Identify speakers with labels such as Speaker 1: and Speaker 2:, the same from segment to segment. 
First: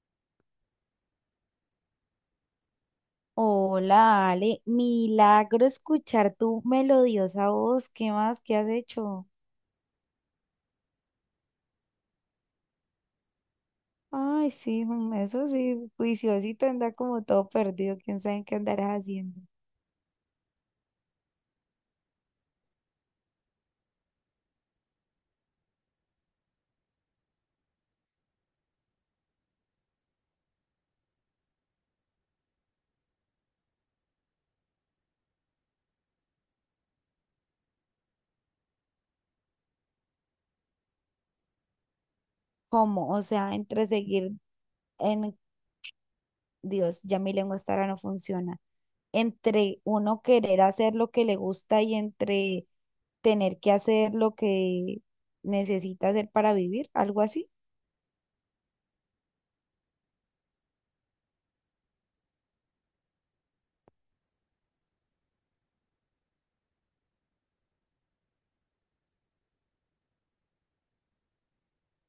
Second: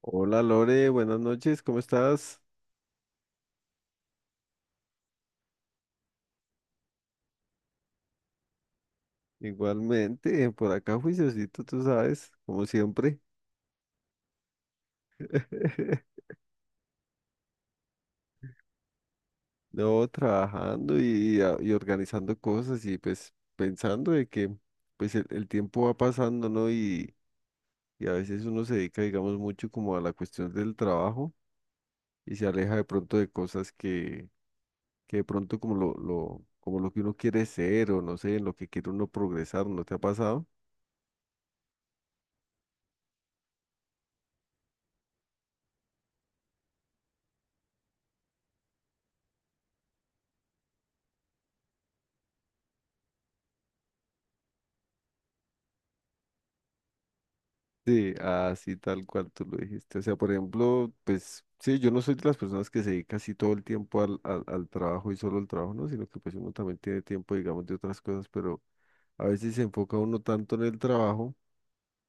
Speaker 1: Hola Lore, buenas noches, ¿cómo estás?
Speaker 2: Hola, Ale, milagro escuchar tu melodiosa voz. ¿Qué más? ¿Qué has hecho?
Speaker 1: Igualmente, por acá juiciosito, tú sabes, como siempre.
Speaker 2: Ay, sí, eso sí, juiciosito anda como todo perdido. ¿Quién sabe en qué andarás haciendo?
Speaker 1: No, trabajando y, y organizando cosas y pues pensando de que pues el tiempo va pasando, ¿no? Y a veces uno se dedica, digamos, mucho como a la cuestión del trabajo y se aleja de pronto de cosas que de pronto como como lo que uno quiere ser o no sé, en lo que quiere uno progresar, ¿no te ha pasado?
Speaker 2: ¿Cómo? O sea, entre seguir en Dios, ya mi lengua estará no funciona. Entre uno querer hacer lo que le gusta y entre tener que hacer lo que necesita hacer para vivir, algo así.
Speaker 1: Sí, así tal cual tú lo dijiste. O sea, por ejemplo, pues sí, yo no soy de las personas que se dedica así todo el tiempo al trabajo y solo al trabajo, ¿no? Sino que pues uno también tiene tiempo, digamos, de otras cosas, pero a veces se enfoca uno tanto en el trabajo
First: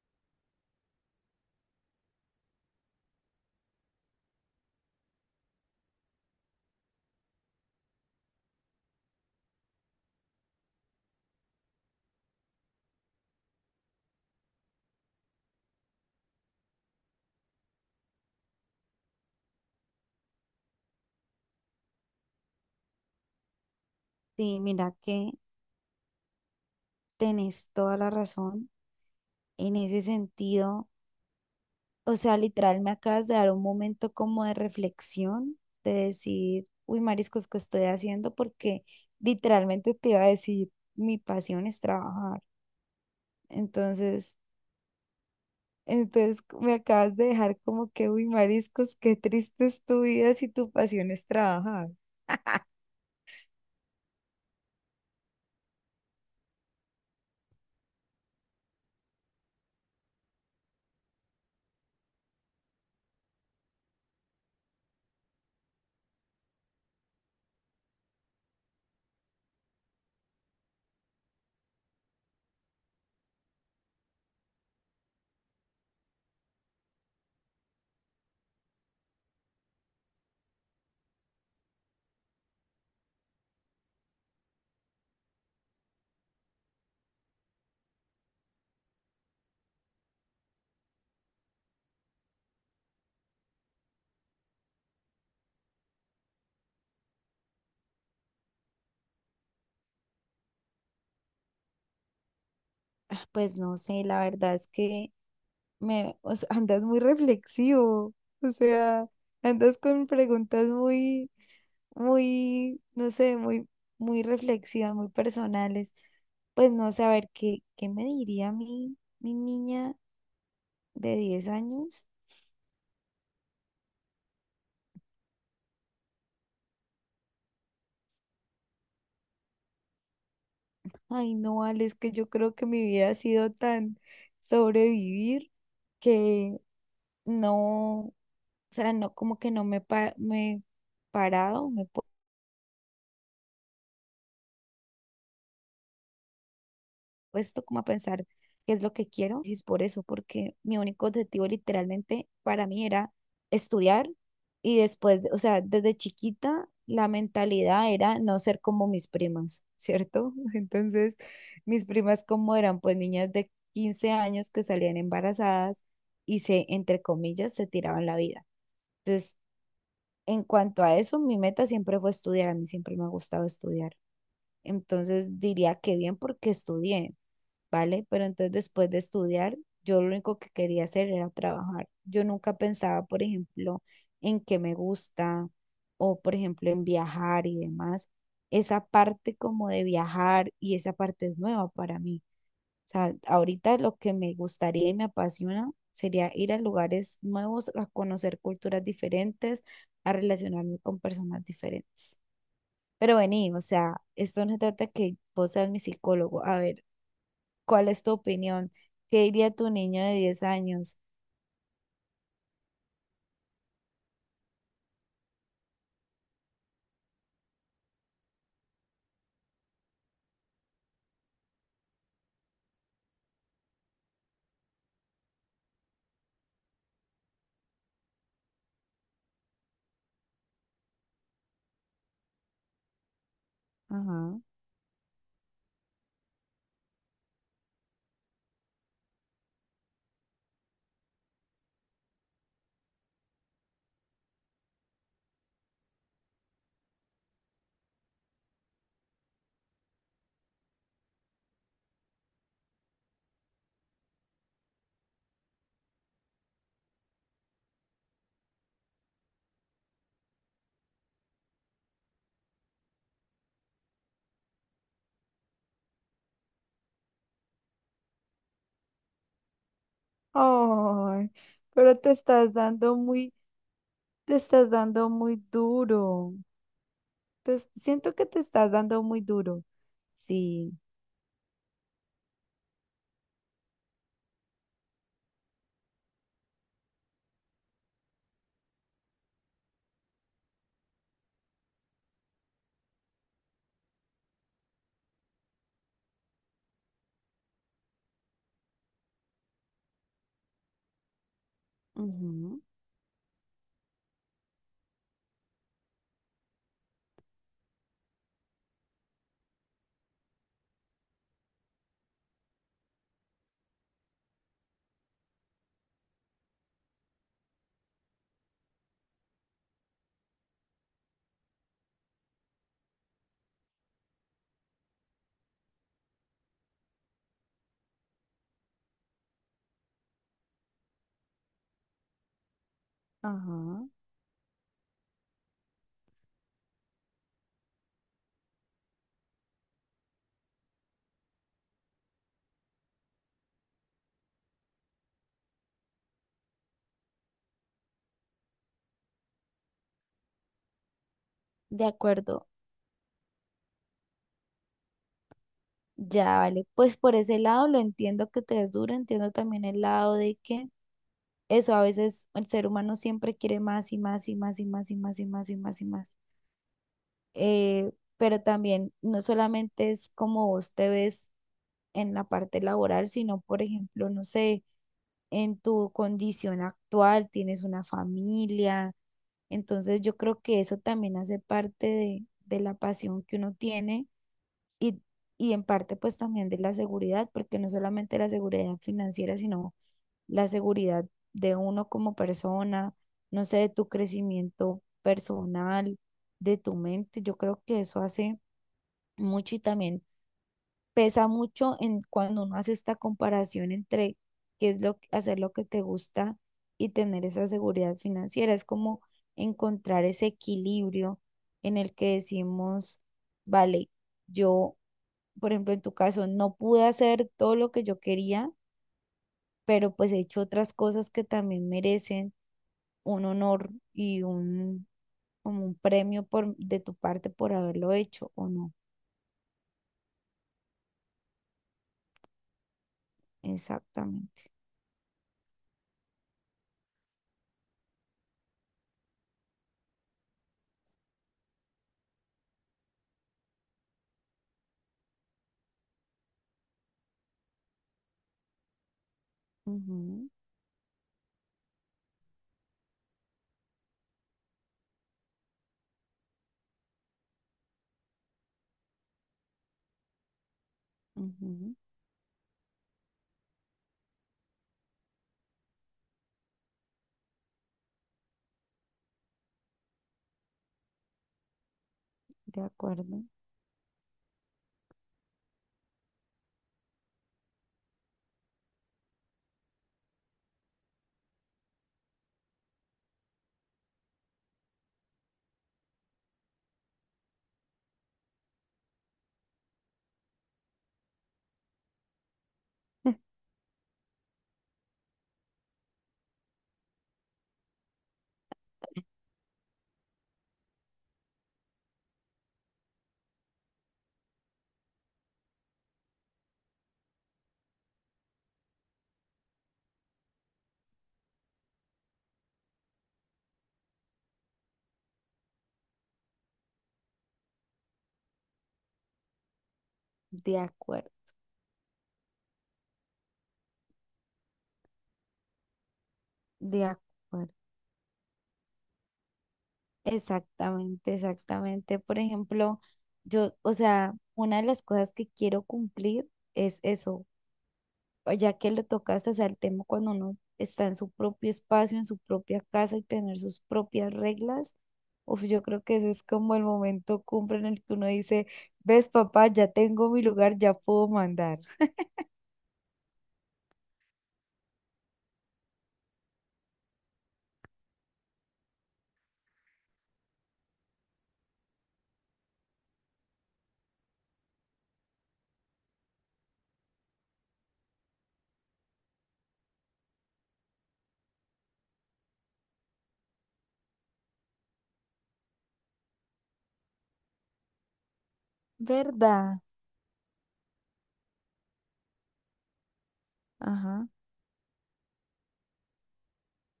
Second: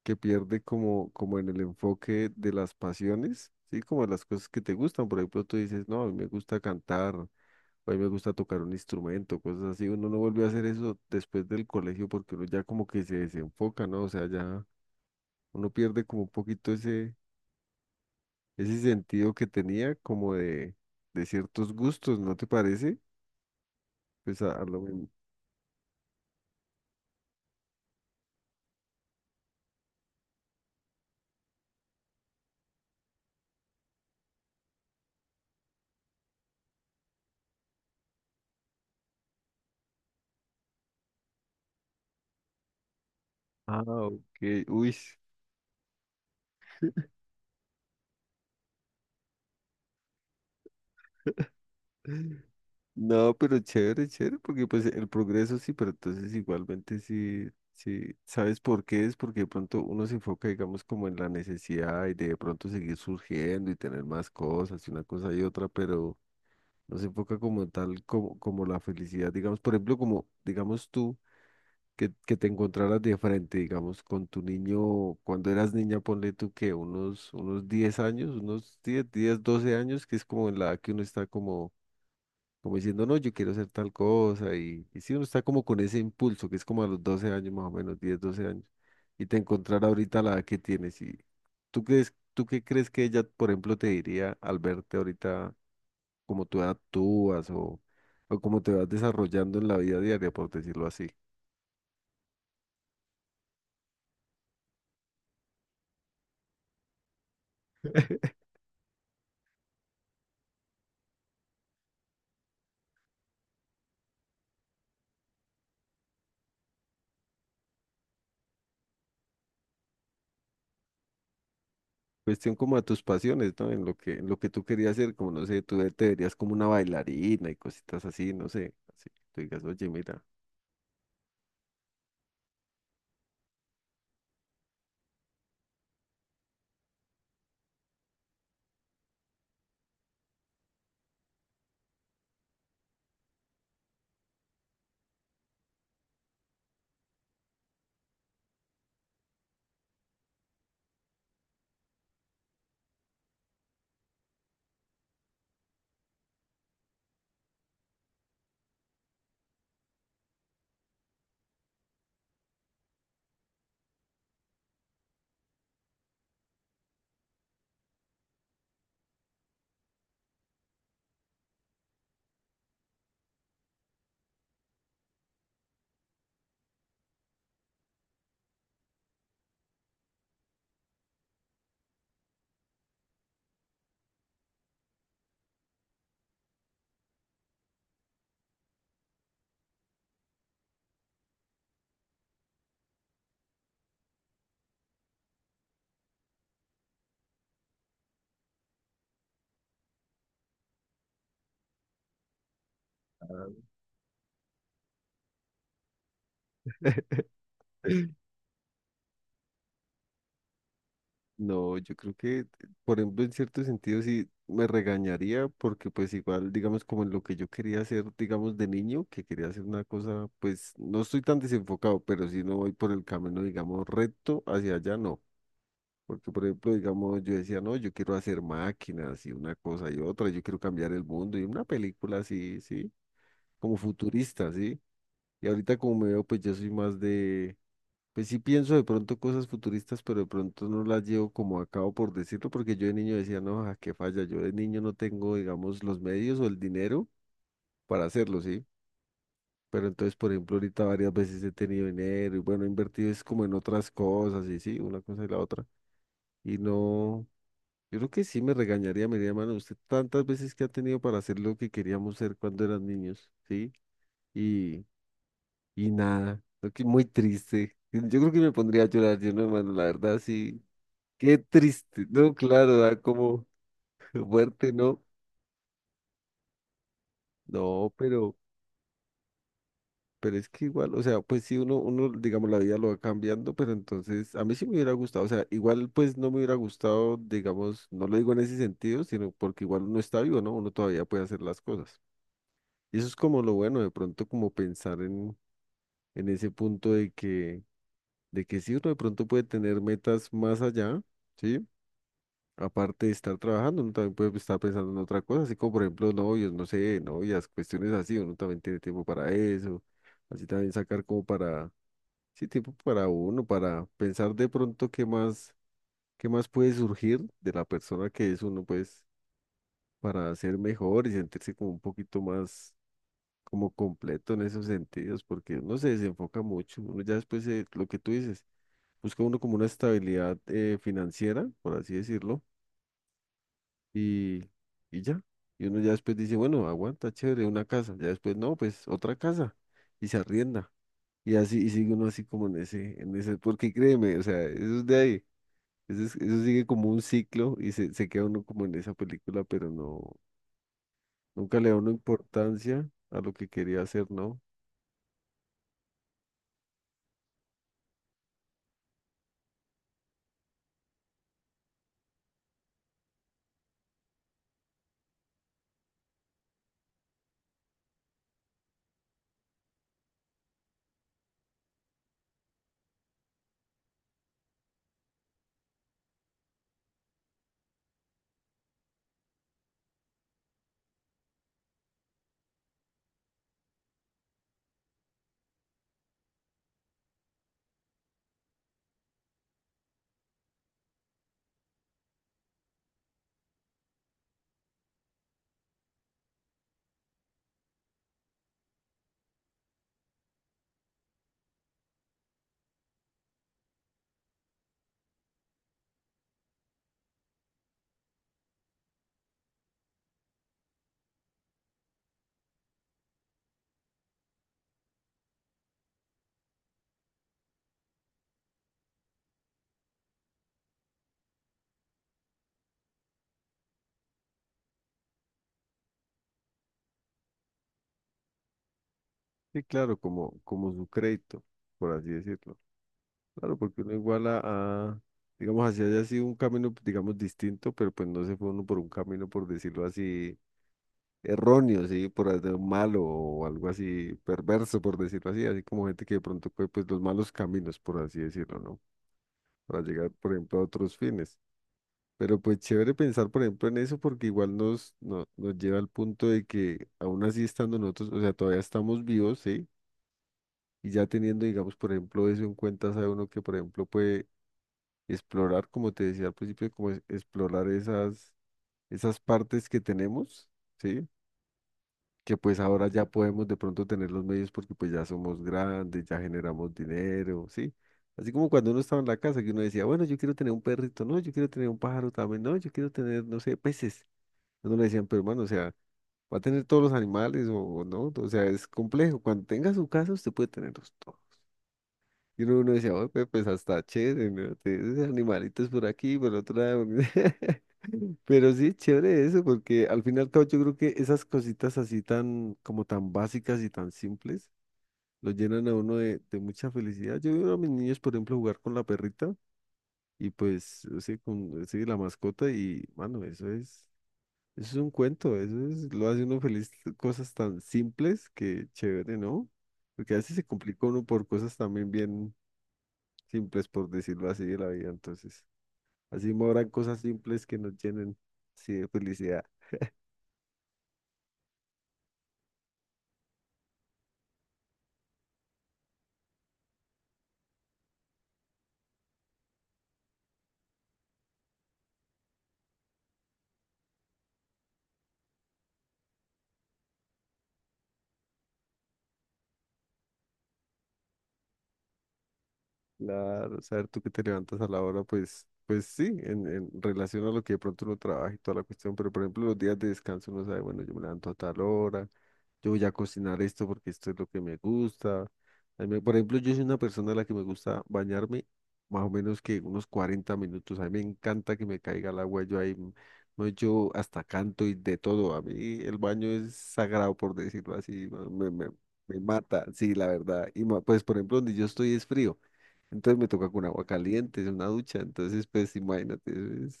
Speaker 1: que pierde como en el enfoque de las pasiones, ¿sí? Como de las cosas que te gustan. Por ejemplo, tú dices, no, a mí me gusta cantar, o a mí me gusta tocar un instrumento, cosas así. Uno no vuelve a hacer eso después del colegio porque uno ya como que se desenfoca, ¿no? O sea, ya uno pierde como un poquito ese sentido que tenía como de ciertos gustos, ¿no te parece? Pues
Speaker 2: Sí,
Speaker 1: a lo
Speaker 2: mira
Speaker 1: men-
Speaker 2: que tenés toda la razón en ese sentido. O sea, literal, me acabas de dar un momento como de reflexión, de decir, uy, mariscos, ¿qué estoy haciendo? Porque literalmente te iba a decir, mi pasión es trabajar.
Speaker 1: Ah,
Speaker 2: Entonces,
Speaker 1: ok, uy.
Speaker 2: entonces me acabas de dejar como que, uy, mariscos, qué triste es tu vida si tu pasión es trabajar.
Speaker 1: No, pero chévere, porque pues el progreso sí, pero entonces igualmente sí, sí, ¿sabes por qué? Es porque de pronto uno se enfoca, digamos, como en la necesidad y de pronto seguir surgiendo y tener más cosas y una cosa y otra, pero no se enfoca como en tal, como la felicidad, digamos, por ejemplo, como, digamos tú. Que te encontraras de frente, digamos, con tu niño, cuando eras niña, ponle tú que unos 10 años, unos 10 10, 12 años, que es como en la edad que uno está como, como diciendo, no, yo quiero hacer tal cosa, y si uno está como con ese impulso, que es como a los 12 años más o menos, 10 12 años, y te encontrar ahorita la edad que tienes, y tú crees, tú qué crees que ella, por ejemplo, te diría al verte ahorita, cómo tú actúas o cómo te vas desarrollando en la vida diaria, por decirlo así.
Speaker 2: Ah, pues no sé, la verdad es que o sea, andas muy reflexivo, o sea, andas con preguntas muy muy, no sé, muy, muy reflexivas, muy personales. Pues no sé, a ver, ¿qué me diría mi niña de 10 años?
Speaker 1: Cuestión como a tus pasiones, ¿no? En lo que tú querías hacer, como no sé, te verías como una bailarina y cositas así, no sé, así, tú digas, oye, mira,
Speaker 2: Ay, no, Ale, es que yo creo que mi vida ha sido tan sobrevivir que no, o sea, no, como que no me, me he parado, me he puesto como a pensar qué es lo que quiero. Y es por eso, porque mi único objetivo literalmente para mí era estudiar y después, o sea, desde chiquita la mentalidad era no ser como mis primas, ¿cierto? Entonces, mis primas como eran pues niñas de 15 años que salían embarazadas y se, entre comillas, se tiraban la vida. Entonces, en cuanto a eso, mi meta siempre fue estudiar, a mí siempre me ha gustado estudiar. Entonces diría que bien porque estudié, ¿vale? Pero entonces después de estudiar, yo lo único que quería hacer era trabajar. Yo nunca pensaba, por ejemplo, en qué me gusta o, por ejemplo, en viajar y demás. Esa parte como de viajar y esa parte es nueva para mí. O sea, ahorita lo que me gustaría y me apasiona sería ir a lugares nuevos, a conocer culturas diferentes, a relacionarme con personas diferentes. Pero vení, o sea, esto no se trata que vos seas mi psicólogo. A ver. ¿Cuál es tu opinión? ¿Qué diría tu niño de 10 años?
Speaker 1: no, yo creo que, por ejemplo, en cierto sentido sí me regañaría porque pues igual, digamos, como en lo que yo quería hacer, digamos, de niño, que quería hacer una cosa, pues no estoy tan desenfocado, pero si no voy por el camino, digamos, recto hacia allá, no. Porque, por ejemplo, digamos, yo decía, no, yo quiero hacer máquinas y una cosa y otra, yo quiero cambiar el mundo y una película así, sí. Como
Speaker 2: Ajá.
Speaker 1: futurista, ¿sí? Y ahorita como me veo, pues yo soy más de, pues sí pienso de pronto cosas futuristas, pero de pronto no las llevo como a cabo por decirlo, porque yo de niño decía, no, a qué falla, yo de niño no tengo, digamos, los medios o el dinero para hacerlo, ¿sí? Pero entonces, por ejemplo, ahorita varias veces he tenido dinero y bueno, he invertido es como en otras cosas y sí, una cosa y la otra. Y no, yo creo que sí me regañaría, me diría, mano, usted tantas veces que ha tenido para hacer lo que queríamos ser cuando eran niños, ¿sí? Y, y nada, creo que muy triste. Yo creo que me pondría a llorar yo, no, hermano, la verdad, sí.
Speaker 2: Ay,
Speaker 1: Qué
Speaker 2: pero
Speaker 1: triste,
Speaker 2: te
Speaker 1: no,
Speaker 2: estás
Speaker 1: claro,
Speaker 2: dando
Speaker 1: da
Speaker 2: muy,
Speaker 1: como
Speaker 2: te estás
Speaker 1: fuerte, ¿no?
Speaker 2: dando muy duro. Te es-
Speaker 1: No,
Speaker 2: siento que te estás dando muy duro.
Speaker 1: pero es que
Speaker 2: Sí.
Speaker 1: igual, o sea, pues sí, digamos, la vida lo va cambiando, pero entonces, a mí sí me hubiera gustado, o sea, igual pues no me hubiera gustado, digamos, no lo digo en ese sentido, sino porque igual uno está vivo, ¿no? Uno todavía puede hacer las cosas. Y eso es como lo bueno, de pronto como pensar en ese punto de que sí, uno de pronto puede tener metas más allá. ¿Sí?
Speaker 2: Ujú,
Speaker 1: Aparte de estar trabajando, uno también puede estar pensando en otra cosa, así como por ejemplo novios, no sé, novias, cuestiones así, uno también tiene tiempo para eso, así también sacar como para, sí, tiempo para uno, para pensar de pronto qué más puede surgir de la persona que es uno, pues, para ser mejor y sentirse como un poquito más como completo en esos sentidos, porque uno se desenfoca mucho, uno ya después, lo que tú dices, busca uno como una estabilidad financiera, por así decirlo
Speaker 2: ajá.
Speaker 1: y, y ya. Y uno ya después dice, bueno, aguanta, chévere, una casa. Ya después, no, pues otra casa. Y se arrienda. Y así, y sigue uno así como en ese, porque créeme, o sea, eso es de ahí. Eso, eso sigue como un ciclo y se queda uno como en esa película, pero no, nunca le da
Speaker 2: De
Speaker 1: una
Speaker 2: acuerdo.
Speaker 1: importancia a lo que quería hacer, ¿no?
Speaker 2: Ya, vale. Pues por ese lado lo entiendo que te es duro, entiendo también el lado de que eso a veces el ser humano siempre quiere más y más y más y más y más y más y más y más. Eh, pero también no solamente es como vos te ves en la parte laboral, sino, por ejemplo, no sé, en tu condición actual, tienes una familia, entonces yo creo que eso también hace parte de la pasión que uno tiene y, en parte pues también de la seguridad, porque no solamente la seguridad financiera, sino la seguridad de uno como persona, no sé, de tu crecimiento personal, de tu mente, yo creo que eso hace mucho y también pesa mucho en cuando uno hace esta comparación entre qué es lo hacer lo que te gusta y tener esa seguridad financiera. Es como encontrar ese equilibrio en el que decimos, vale, yo, por ejemplo, en tu caso, no pude hacer todo lo que yo quería, pero pues he hecho otras cosas que también merecen un honor y un como un premio por de tu parte por haberlo hecho o no.
Speaker 1: Sí, claro, como su crédito, por así decirlo. Claro, porque uno igual
Speaker 2: Exactamente.
Speaker 1: a- digamos, así haya sido un camino, digamos, distinto, pero pues no se fue uno por un camino, por decirlo así erróneo, sí, por hacer malo o algo así perverso, por decirlo así, así como gente que de pronto coge pues los malos caminos, por así decirlo, ¿no? Para llegar,
Speaker 2: Ujú,
Speaker 1: por ejemplo, a otros fines. Pero pues chévere pensar, por ejemplo, en eso porque igual nos, no- nos lleva al punto de que aún así estando nosotros, o sea, todavía estamos vivos, ¿sí? Y ya teniendo, digamos,
Speaker 2: ujú.
Speaker 1: por ejemplo, eso en cuenta, sabe uno que, por ejemplo, puede explorar, como te decía al principio, explorar esas, esas partes que tenemos, ¿sí? Que pues
Speaker 2: De
Speaker 1: ahora ya
Speaker 2: acuerdo.
Speaker 1: podemos de pronto tener los medios porque pues ya somos grandes, ya generamos dinero, ¿sí? Así como cuando uno estaba en la casa que uno decía, bueno, yo quiero tener un perrito, no, yo quiero tener un pájaro también, no, yo quiero tener, no sé, peces. Uno le decían, pero hermano, o sea, va a tener todos los animales o no, o sea, es complejo. Cuando tenga su casa, usted puede tenerlos todos. Y uno decía, oye, hasta chévere, ¿no? Tienes animalitos por aquí, por otro lado. Pero sí, chévere eso, porque al final y al cabo yo creo que esas cositas así tan, como tan básicas y tan simples, lo llenan a uno de mucha felicidad. Yo veo a mis niños, por ejemplo, jugar con la perrita y pues, o sea, con sí, la mascota y, mano, eso es un cuento, eso es, lo hace uno feliz, cosas tan simples que chévere, ¿no? Porque a veces se
Speaker 2: De
Speaker 1: complica uno
Speaker 2: acuerdo,
Speaker 1: por cosas también bien simples, por decirlo así, de la vida. Entonces, así me habrán
Speaker 2: de
Speaker 1: cosas simples
Speaker 2: acuerdo.
Speaker 1: que nos llenen, sí, de felicidad.
Speaker 2: Exactamente, exactamente. Por ejemplo, yo, o sea, una de las cosas que quiero cumplir es eso, ya que le tocaste, o sea, el tema cuando uno está en su propio espacio, en su propia casa y tener sus propias reglas. Uf, yo creo que ese es como el momento cumbre en el que uno dice, ves, papá, ya tengo mi lugar, ya puedo mandar.
Speaker 1: Claro, saber tú que te levantas a la hora, pues, pues sí, en relación a lo que de pronto uno trabaja y toda la cuestión, pero por ejemplo los días de descanso uno sabe, bueno, yo me levanto a tal hora, yo voy a cocinar esto porque esto es lo que me gusta. Por ejemplo, yo soy una persona a la que me gusta bañarme más o menos que unos 40 minutos, a mí me encanta que me caiga el agua, yo ahí, no, yo hasta canto y de todo, a mí el baño es sagrado, por decirlo así, ¿no? Me
Speaker 2: ¿Verdad?
Speaker 1: mata, sí, la verdad, y pues por ejemplo donde yo estoy es frío. Entonces me toca con agua
Speaker 2: Ajá.
Speaker 1: caliente, es una ducha. Entonces, pues imagínate, es,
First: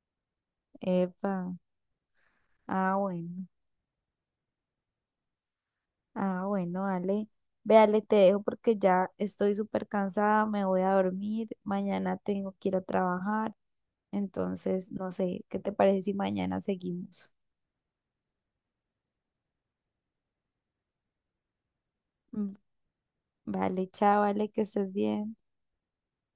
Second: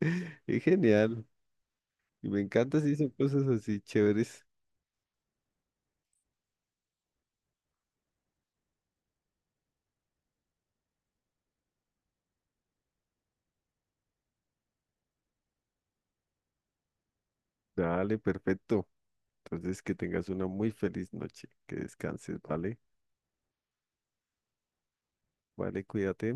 Speaker 1: es genial.
Speaker 2: Epa.
Speaker 1: Y me encanta
Speaker 2: Ah,
Speaker 1: si son
Speaker 2: bueno.
Speaker 1: cosas así chéveres.
Speaker 2: Ah, bueno, Ale. Ve, Ale, te dejo porque ya estoy súper cansada, me voy a dormir, mañana tengo que ir a trabajar, entonces no sé, ¿qué te parece si mañana seguimos?
Speaker 1: Dale, perfecto. Entonces, que tengas una muy feliz noche. Que descanses,
Speaker 2: Mm,
Speaker 1: ¿vale?
Speaker 2: vale, chao, Ale, que estés bien.
Speaker 1: Vale, cuídate.